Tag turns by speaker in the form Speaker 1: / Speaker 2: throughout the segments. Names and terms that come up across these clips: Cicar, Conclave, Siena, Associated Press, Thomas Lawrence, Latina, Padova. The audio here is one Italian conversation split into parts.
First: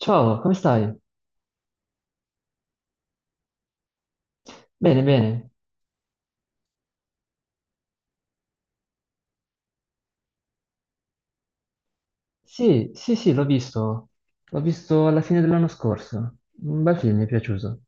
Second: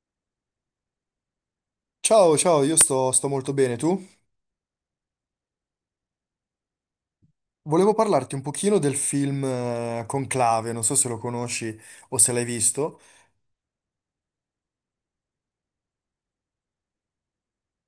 Speaker 1: Ciao, come stai?
Speaker 2: Ciao, ciao, io sto molto bene, tu?
Speaker 1: Bene, bene.
Speaker 2: Volevo parlarti un pochino del film Conclave, non so se lo conosci o se l'hai
Speaker 1: Sì,
Speaker 2: visto.
Speaker 1: sì, sì, l'ho visto. L'ho visto alla fine dell'anno scorso. Un bel film, mi è piaciuto.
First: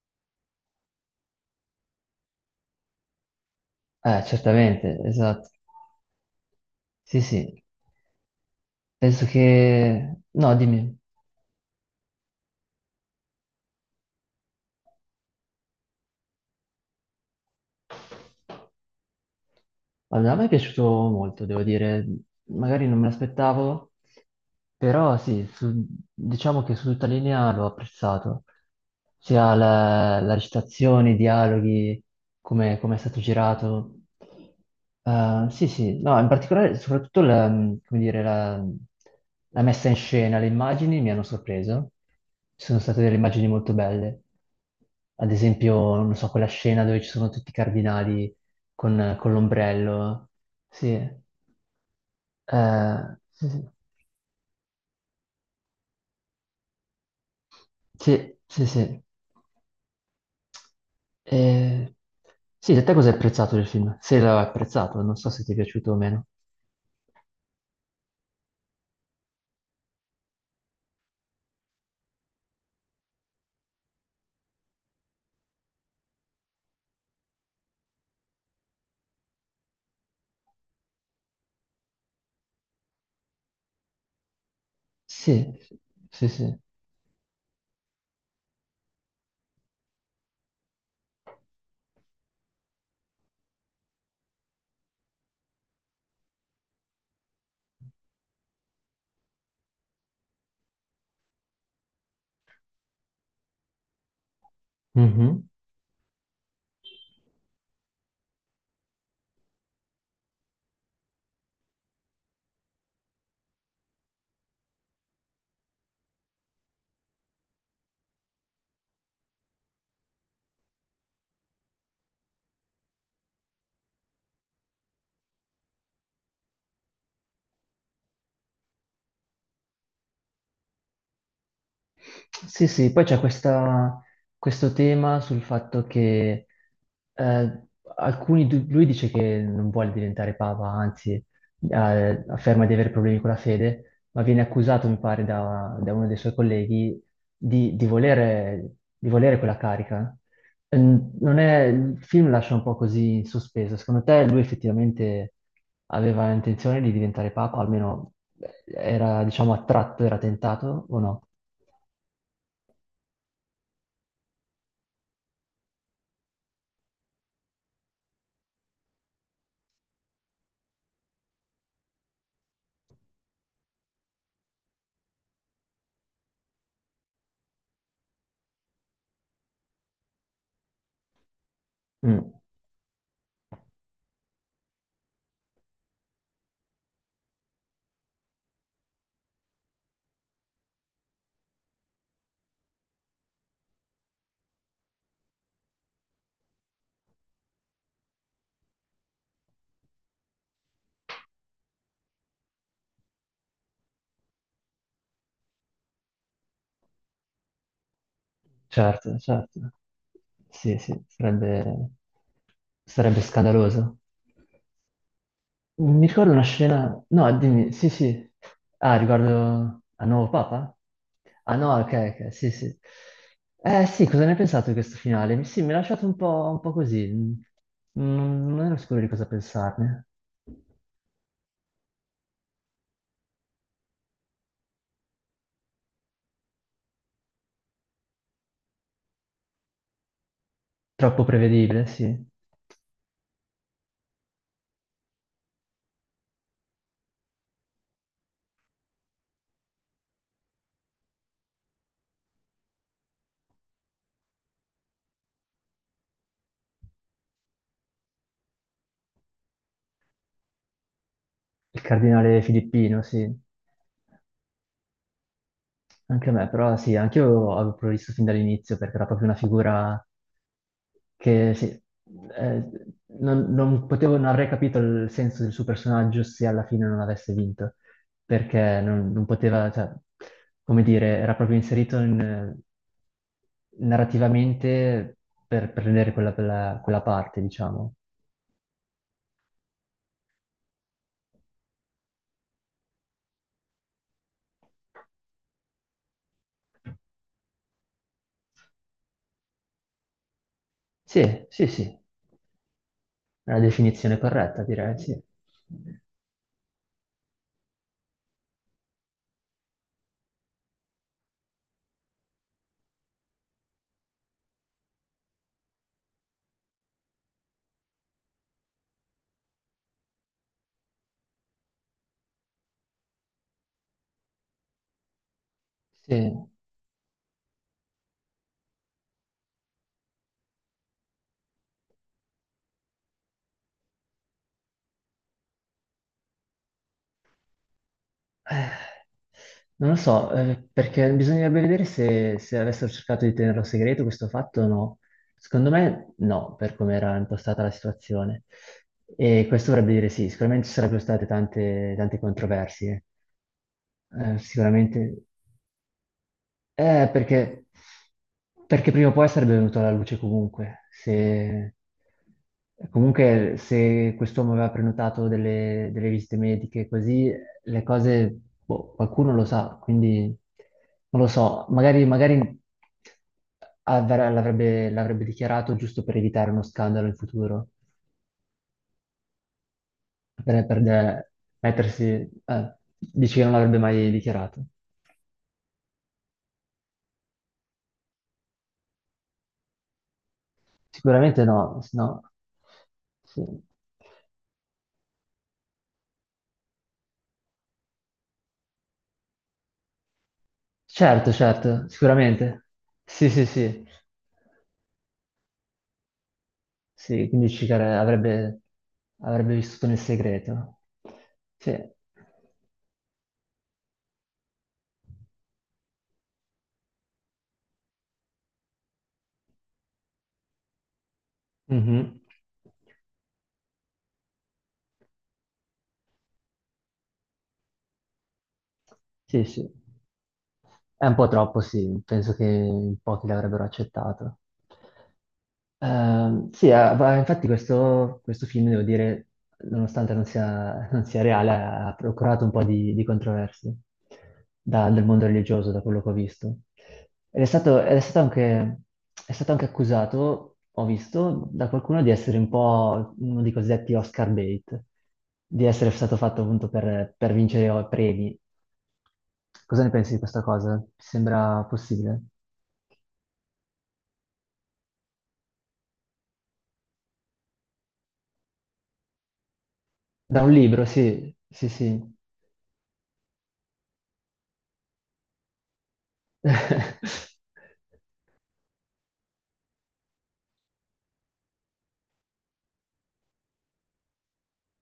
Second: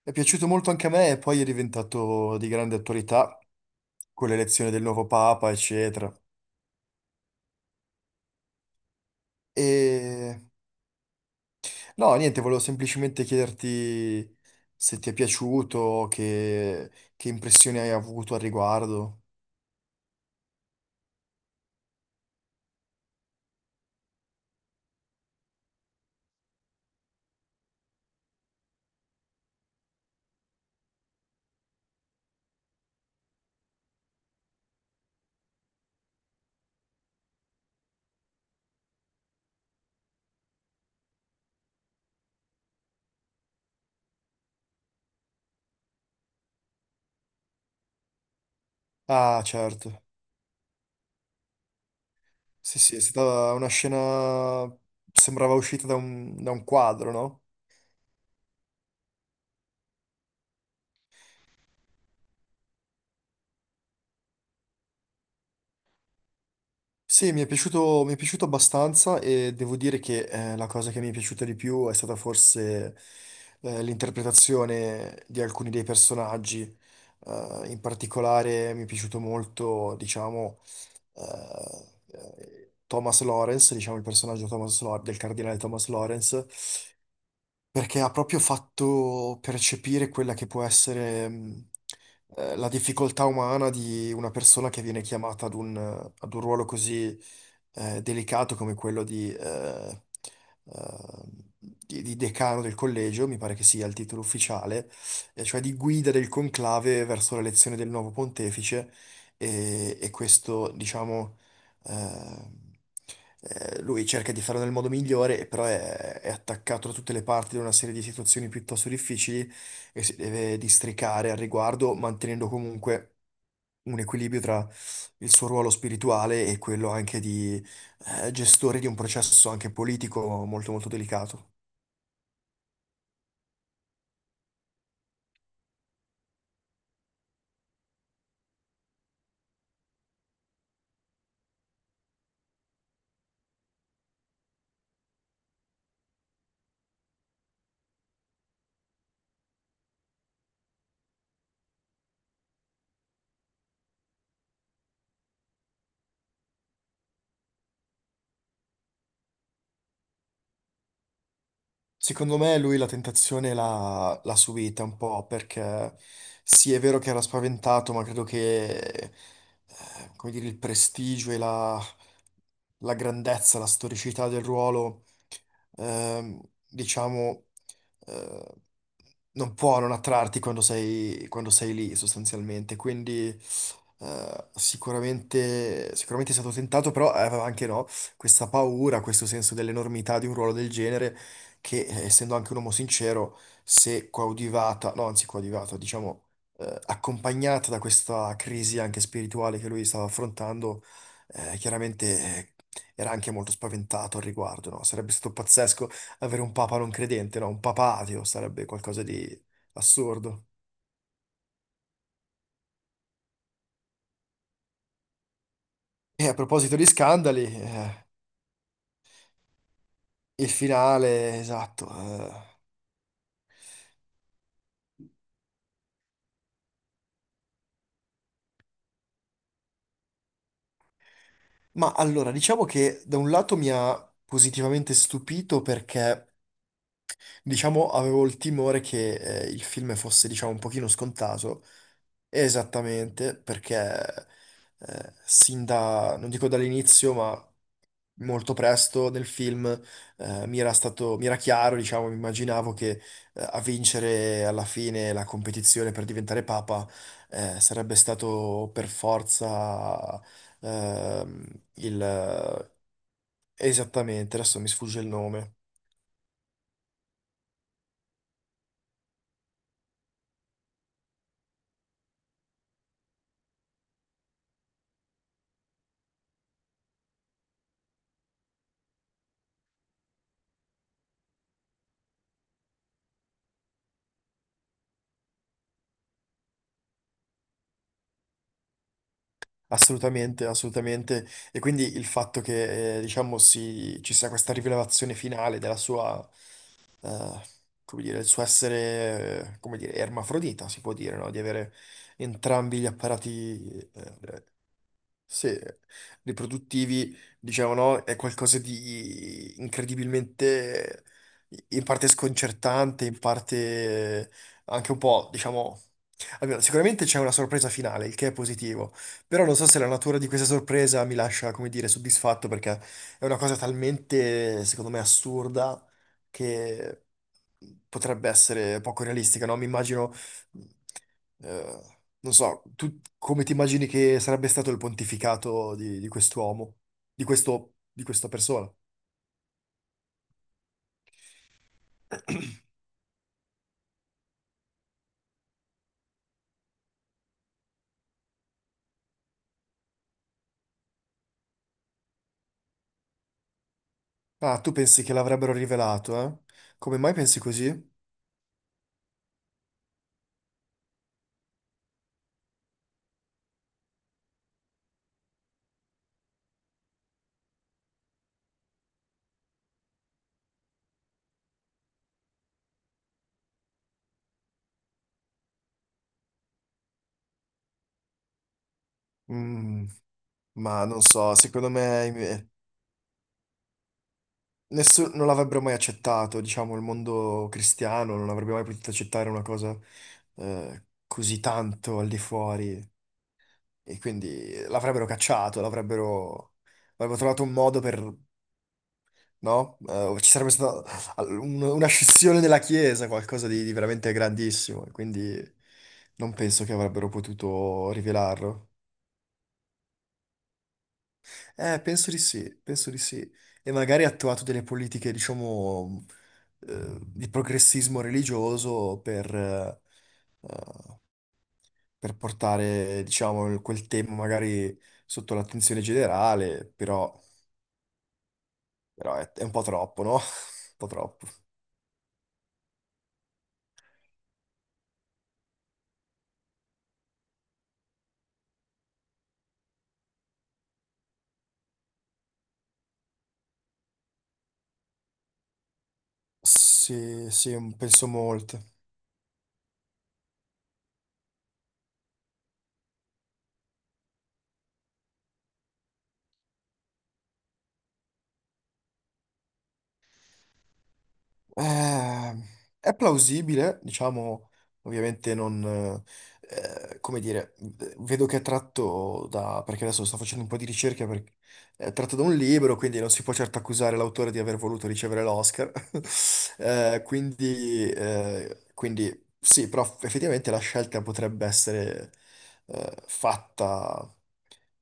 Speaker 2: È piaciuto molto anche a me e poi è diventato di grande attualità con l'elezione del
Speaker 1: Certamente,
Speaker 2: nuovo
Speaker 1: esatto.
Speaker 2: Papa, eccetera.
Speaker 1: Sì, sì. Penso che...
Speaker 2: E
Speaker 1: No, dimmi.
Speaker 2: no, niente, volevo semplicemente chiederti se ti è piaciuto, che impressioni hai avuto al riguardo.
Speaker 1: Allora, a me è piaciuto molto, devo dire, magari non me l'aspettavo, però sì, diciamo che su tutta linea l'ho apprezzato, sia la recitazione, i dialoghi, come, come è stato girato. Sì, sì, no, in particolare soprattutto la, come dire, la, la messa in scena, le immagini mi hanno sorpreso, ci sono state delle immagini molto belle, ad esempio, non so, quella scena dove ci sono tutti i cardinali con
Speaker 2: Ah, certo.
Speaker 1: l'ombrello. Sì,
Speaker 2: Sì, sì, è stata una
Speaker 1: sì,
Speaker 2: scena... sembrava uscita da un quadro, no?
Speaker 1: sì, sì, sì. Sì. Eh, sì, da te cosa hai apprezzato del film? Se l'hai apprezzato, non so se ti è piaciuto o meno.
Speaker 2: Sì, mi è piaciuto abbastanza e devo dire che la cosa che mi è piaciuta di più è stata forse l'interpretazione di alcuni dei personaggi. In particolare mi è piaciuto molto, diciamo, Thomas Lawrence, diciamo il personaggio del
Speaker 1: Sì,
Speaker 2: cardinale Thomas
Speaker 1: sì,
Speaker 2: Lawrence,
Speaker 1: sì.
Speaker 2: perché ha proprio fatto percepire quella che può essere la difficoltà umana di una persona che viene chiamata ad ad un ruolo così delicato come quello di, eh, di decano del collegio, mi pare che sia il titolo ufficiale,
Speaker 1: Mhm.
Speaker 2: cioè di guida del conclave verso l'elezione del nuovo pontefice e questo, diciamo, eh, lui cerca di farlo nel modo migliore, però è attaccato da tutte le parti da una serie di situazioni piuttosto difficili e si deve districare al riguardo, mantenendo comunque un equilibrio tra il suo ruolo spirituale e quello anche di gestore di un processo anche politico molto molto delicato.
Speaker 1: Sì, sì, questo tema sul fatto che eh, alcuni, lui dice che non vuole diventare papa, anzi afferma di avere problemi con la fede, ma viene accusato, mi pare, da uno dei suoi colleghi di volere, di volere quella carica. Non è, il film lascia un po' così in sospeso. Secondo te lui effettivamente aveva intenzione di diventare papa, almeno era, diciamo, attratto, era tentato o no?
Speaker 2: Secondo me lui la tentazione l'ha subita un po' perché sì, è vero che era spaventato, ma credo che, come dire, il prestigio e la grandezza, la storicità del ruolo, ehm, diciamo, eh, non può non attrarti quando quando sei lì
Speaker 1: Mm.
Speaker 2: sostanzialmente. Quindi sicuramente, sicuramente è stato tentato, però aveva anche no, questa paura, questo senso dell'enormità di un ruolo del genere, che essendo anche un uomo sincero, se coadiuvata, no, anzi coadiuvata, diciamo, accompagnata da questa crisi anche spirituale che lui stava affrontando, chiaramente era anche molto spaventato al riguardo, no? Sarebbe stato pazzesco avere un papa non credente, no? Un papa ateo sarebbe qualcosa
Speaker 1: Certo,
Speaker 2: di
Speaker 1: certo.
Speaker 2: assurdo.
Speaker 1: Sì, sì, sarebbe, sarebbe scandaloso. Mi
Speaker 2: E
Speaker 1: ricordo
Speaker 2: a
Speaker 1: una
Speaker 2: proposito di
Speaker 1: scena... No,
Speaker 2: scandali,
Speaker 1: dimmi, sì, sì. Ah, riguardo al nuovo
Speaker 2: il
Speaker 1: Papa?
Speaker 2: finale,
Speaker 1: Ah no,
Speaker 2: esatto.
Speaker 1: ok, ok, sì, sì. Eh sì, cosa ne hai pensato di questo finale? Sì, mi ha lasciato un po' così. Non, non ero sicuro di cosa pensarne.
Speaker 2: Ma allora, diciamo che da un lato mi ha positivamente stupito perché, diciamo, avevo il timore che il film fosse, diciamo, un pochino
Speaker 1: Troppo
Speaker 2: scontato.
Speaker 1: prevedibile, sì.
Speaker 2: Esattamente, perché sin da, non dico dall'inizio, ma molto presto nel film mi era stato, mi era chiaro, diciamo, mi immaginavo che a vincere alla fine la competizione per diventare papa sarebbe stato per forza, ehm,
Speaker 1: Il cardinale
Speaker 2: il...
Speaker 1: Filippino, sì.
Speaker 2: Esattamente, adesso mi sfugge il nome.
Speaker 1: Anche a me, però sì, anche io avevo previsto fin dall'inizio perché era proprio una figura che sì, eh, non, non potevo, non avrei capito il senso del suo personaggio se alla fine non avesse vinto, perché non, non poteva, cioè, come dire, era proprio inserito in, narrativamente per prendere quella, quella parte, diciamo.
Speaker 2: Assolutamente, assolutamente. E quindi il fatto che, diciamo, ci sia questa rivelazione finale della sua, eh, come dire, il suo essere, come dire, ermafrodita, si può dire, no? Di
Speaker 1: Sì, sì,
Speaker 2: avere
Speaker 1: sì, è
Speaker 2: entrambi gli
Speaker 1: la
Speaker 2: apparati,
Speaker 1: definizione corretta, direi, sì.
Speaker 2: sì, riproduttivi, diciamo, no? È qualcosa di incredibilmente, in parte sconcertante, in parte anche un po', diciamo, almeno sicuramente c'è una sorpresa finale, il che è positivo, però non so se la natura di questa sorpresa mi lascia, come dire, soddisfatto perché è una cosa talmente, secondo me, assurda
Speaker 1: Sì.
Speaker 2: che potrebbe essere poco realistica, no? Mi immagino, non so, tu come ti immagini che sarebbe stato il pontificato di quest'uomo, di questo, di questa persona?
Speaker 1: Eh, non lo so, perché bisognerebbe vedere se, se avessero cercato di tenerlo segreto questo fatto o no. Secondo me no, per come era impostata la situazione. E questo vorrebbe dire sì, sicuramente ci sarebbero state tante, tante controversie.
Speaker 2: Ah, tu pensi che
Speaker 1: Sicuramente
Speaker 2: l'avrebbero rivelato, eh? Come
Speaker 1: eh,
Speaker 2: mai pensi
Speaker 1: perché,
Speaker 2: così?
Speaker 1: perché prima o poi sarebbe venuto alla luce comunque. Se, comunque, se quest'uomo aveva prenotato delle visite mediche, così le cose, boh, qualcuno lo sa, quindi non lo so, magari, magari l'avrebbe dichiarato giusto per evitare uno scandalo in futuro,
Speaker 2: Mm,
Speaker 1: per,
Speaker 2: ma non so, secondo me
Speaker 1: mettersi, dici che non l'avrebbe mai dichiarato.
Speaker 2: non l'avrebbero mai accettato, diciamo, il mondo cristiano non avrebbe mai potuto accettare una cosa così
Speaker 1: Sicuramente no, se
Speaker 2: tanto al di
Speaker 1: no,
Speaker 2: fuori,
Speaker 1: sì.
Speaker 2: e quindi l'avrebbero cacciato, l'avrebbero avrebbero trovato un modo per, no? O ci sarebbe stata
Speaker 1: Certo,
Speaker 2: una
Speaker 1: certo,
Speaker 2: scissione della
Speaker 1: sicuramente.
Speaker 2: Chiesa,
Speaker 1: Sì, sì,
Speaker 2: qualcosa di
Speaker 1: sì.
Speaker 2: veramente grandissimo, e quindi non penso che avrebbero
Speaker 1: Sì, quindi Cicar
Speaker 2: potuto
Speaker 1: avrebbe,
Speaker 2: rivelarlo.
Speaker 1: avrebbe vissuto nel segreto. Sì.
Speaker 2: Penso di sì, penso di sì. E magari ha attuato delle politiche, diciamo, di progressismo religioso per
Speaker 1: Mhm.
Speaker 2: portare, diciamo, quel tema magari sotto l'attenzione generale, però, però è
Speaker 1: Sì,
Speaker 2: un po'
Speaker 1: sì.
Speaker 2: troppo, no? Un po'
Speaker 1: È un
Speaker 2: troppo.
Speaker 1: po' troppo, sì. Penso che in pochi l'avrebbero accettato. Sì, ah, infatti questo, questo film, devo dire, nonostante non sia, non sia reale, ha procurato un po' di controversie dal mondo religioso, da quello che ho visto.
Speaker 2: Sì, sì,
Speaker 1: Ed
Speaker 2: penso molto.
Speaker 1: è stato anche accusato, ho visto, da qualcuno di essere un po' uno dei cosiddetti Oscar bait, di essere stato fatto appunto per vincere premi. Cosa ne pensi di questa cosa? Ti sembra possibile?
Speaker 2: Eh, è plausibile, diciamo, ovviamente non, come dire, vedo che è tratto da, perché adesso sto facendo
Speaker 1: Da
Speaker 2: un
Speaker 1: un
Speaker 2: po' di
Speaker 1: libro,
Speaker 2: ricerca,
Speaker 1: sì,
Speaker 2: perché
Speaker 1: sì,
Speaker 2: è
Speaker 1: sì.
Speaker 2: tratto da un libro, quindi non si può certo accusare l'autore di aver voluto ricevere l'Oscar. Quindi, quindi sì, però effettivamente la scelta potrebbe essere, fatta,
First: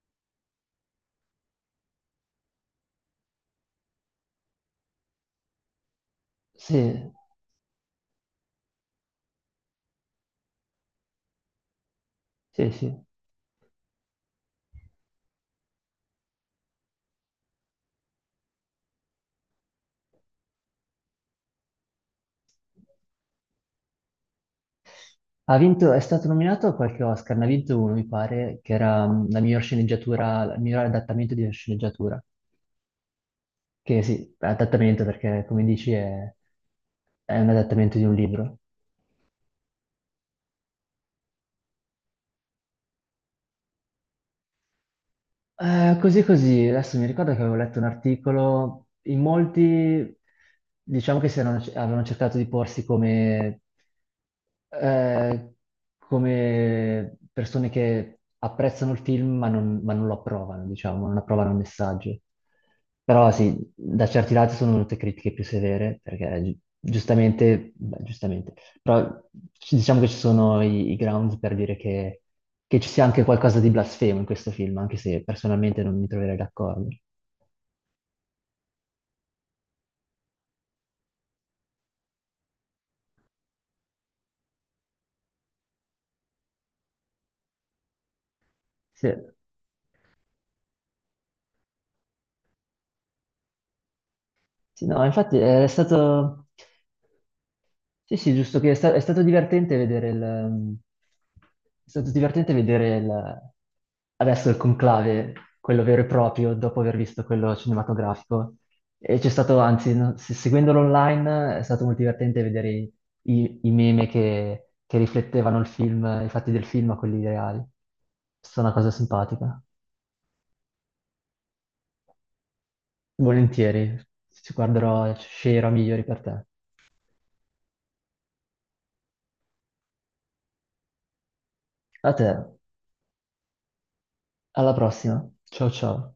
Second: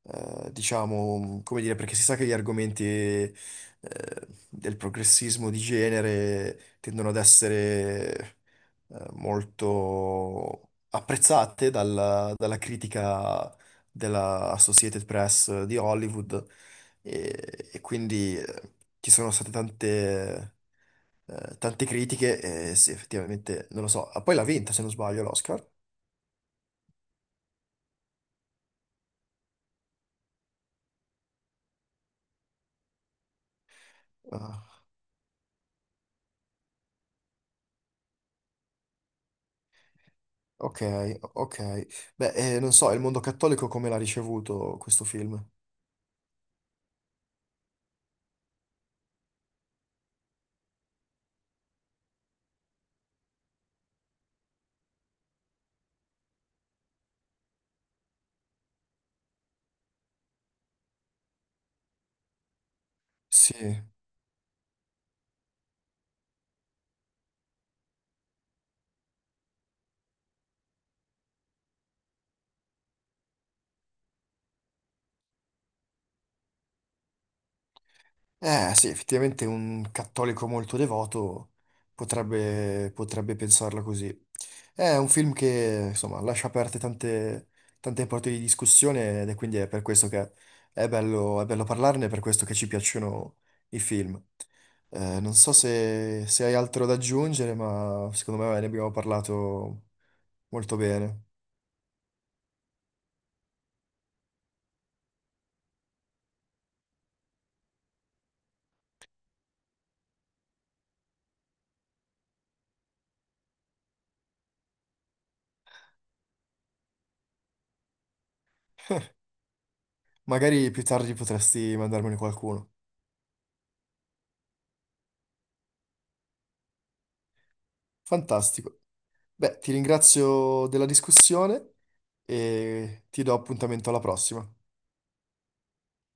Speaker 2: diciamo, come dire, perché si sa che gli argomenti del progressismo di genere tendono
Speaker 1: Sì,
Speaker 2: ad essere molto apprezzate dalla, dalla
Speaker 1: sì, sì.
Speaker 2: critica della Associated Press di Hollywood e quindi ci sono state tante, tante critiche e sì, effettivamente, non lo so. Ah, poi l'ha vinta se non sbaglio
Speaker 1: Ha
Speaker 2: l'Oscar.
Speaker 1: vinto, è stato nominato a qualche Oscar, ne ha vinto uno, mi pare, che era mm, la miglior sceneggiatura, il miglior adattamento di una sceneggiatura. Che sì,
Speaker 2: Ah,
Speaker 1: adattamento perché, come dici, è un adattamento di un libro.
Speaker 2: ok, ok. Beh, non so, il mondo cattolico come l'ha ricevuto questo film?
Speaker 1: Così così, adesso mi ricordo che avevo letto un articolo, in molti diciamo che avevano cercato di porsi come, eh, come persone che apprezzano il film ma non lo approvano, diciamo, non approvano il messaggio. Però sì,
Speaker 2: Sì.
Speaker 1: da certi lati sono venute critiche più severe, perché giustamente, beh, giustamente, però diciamo che ci sono i, i grounds per dire che ci sia anche qualcosa di blasfemo in questo film, anche se personalmente non mi troverei d'accordo.
Speaker 2: Sì, effettivamente un cattolico molto devoto potrebbe, potrebbe pensarla così. È un film che, insomma, lascia aperte tante, tante porte di
Speaker 1: Sì,
Speaker 2: discussione ed è quindi è per questo che è bello parlarne, è per questo che ci piacciono i film.
Speaker 1: sì, no,
Speaker 2: Non
Speaker 1: infatti
Speaker 2: so
Speaker 1: è
Speaker 2: se
Speaker 1: stato...
Speaker 2: hai altro da aggiungere, ma
Speaker 1: Sì, sì,
Speaker 2: secondo me
Speaker 1: giusto
Speaker 2: ne
Speaker 1: che è,
Speaker 2: abbiamo
Speaker 1: è stato divertente
Speaker 2: parlato
Speaker 1: vedere il...
Speaker 2: molto bene.
Speaker 1: è stato divertente vedere adesso il conclave, quello vero e proprio, dopo aver visto quello cinematografico. E c'è stato, anzi, no, seguendolo online è stato molto divertente vedere i, i meme che riflettevano il film, i fatti del film a quelli reali. È stata una cosa simpatica.
Speaker 2: Magari più tardi potresti mandarmene qualcuno.
Speaker 1: Volentieri, ci guarderò, sceglierò migliori per te.
Speaker 2: Fantastico. Beh, ti ringrazio della discussione
Speaker 1: A te,
Speaker 2: e ti do appuntamento alla prossima.
Speaker 1: alla prossima. Ciao ciao.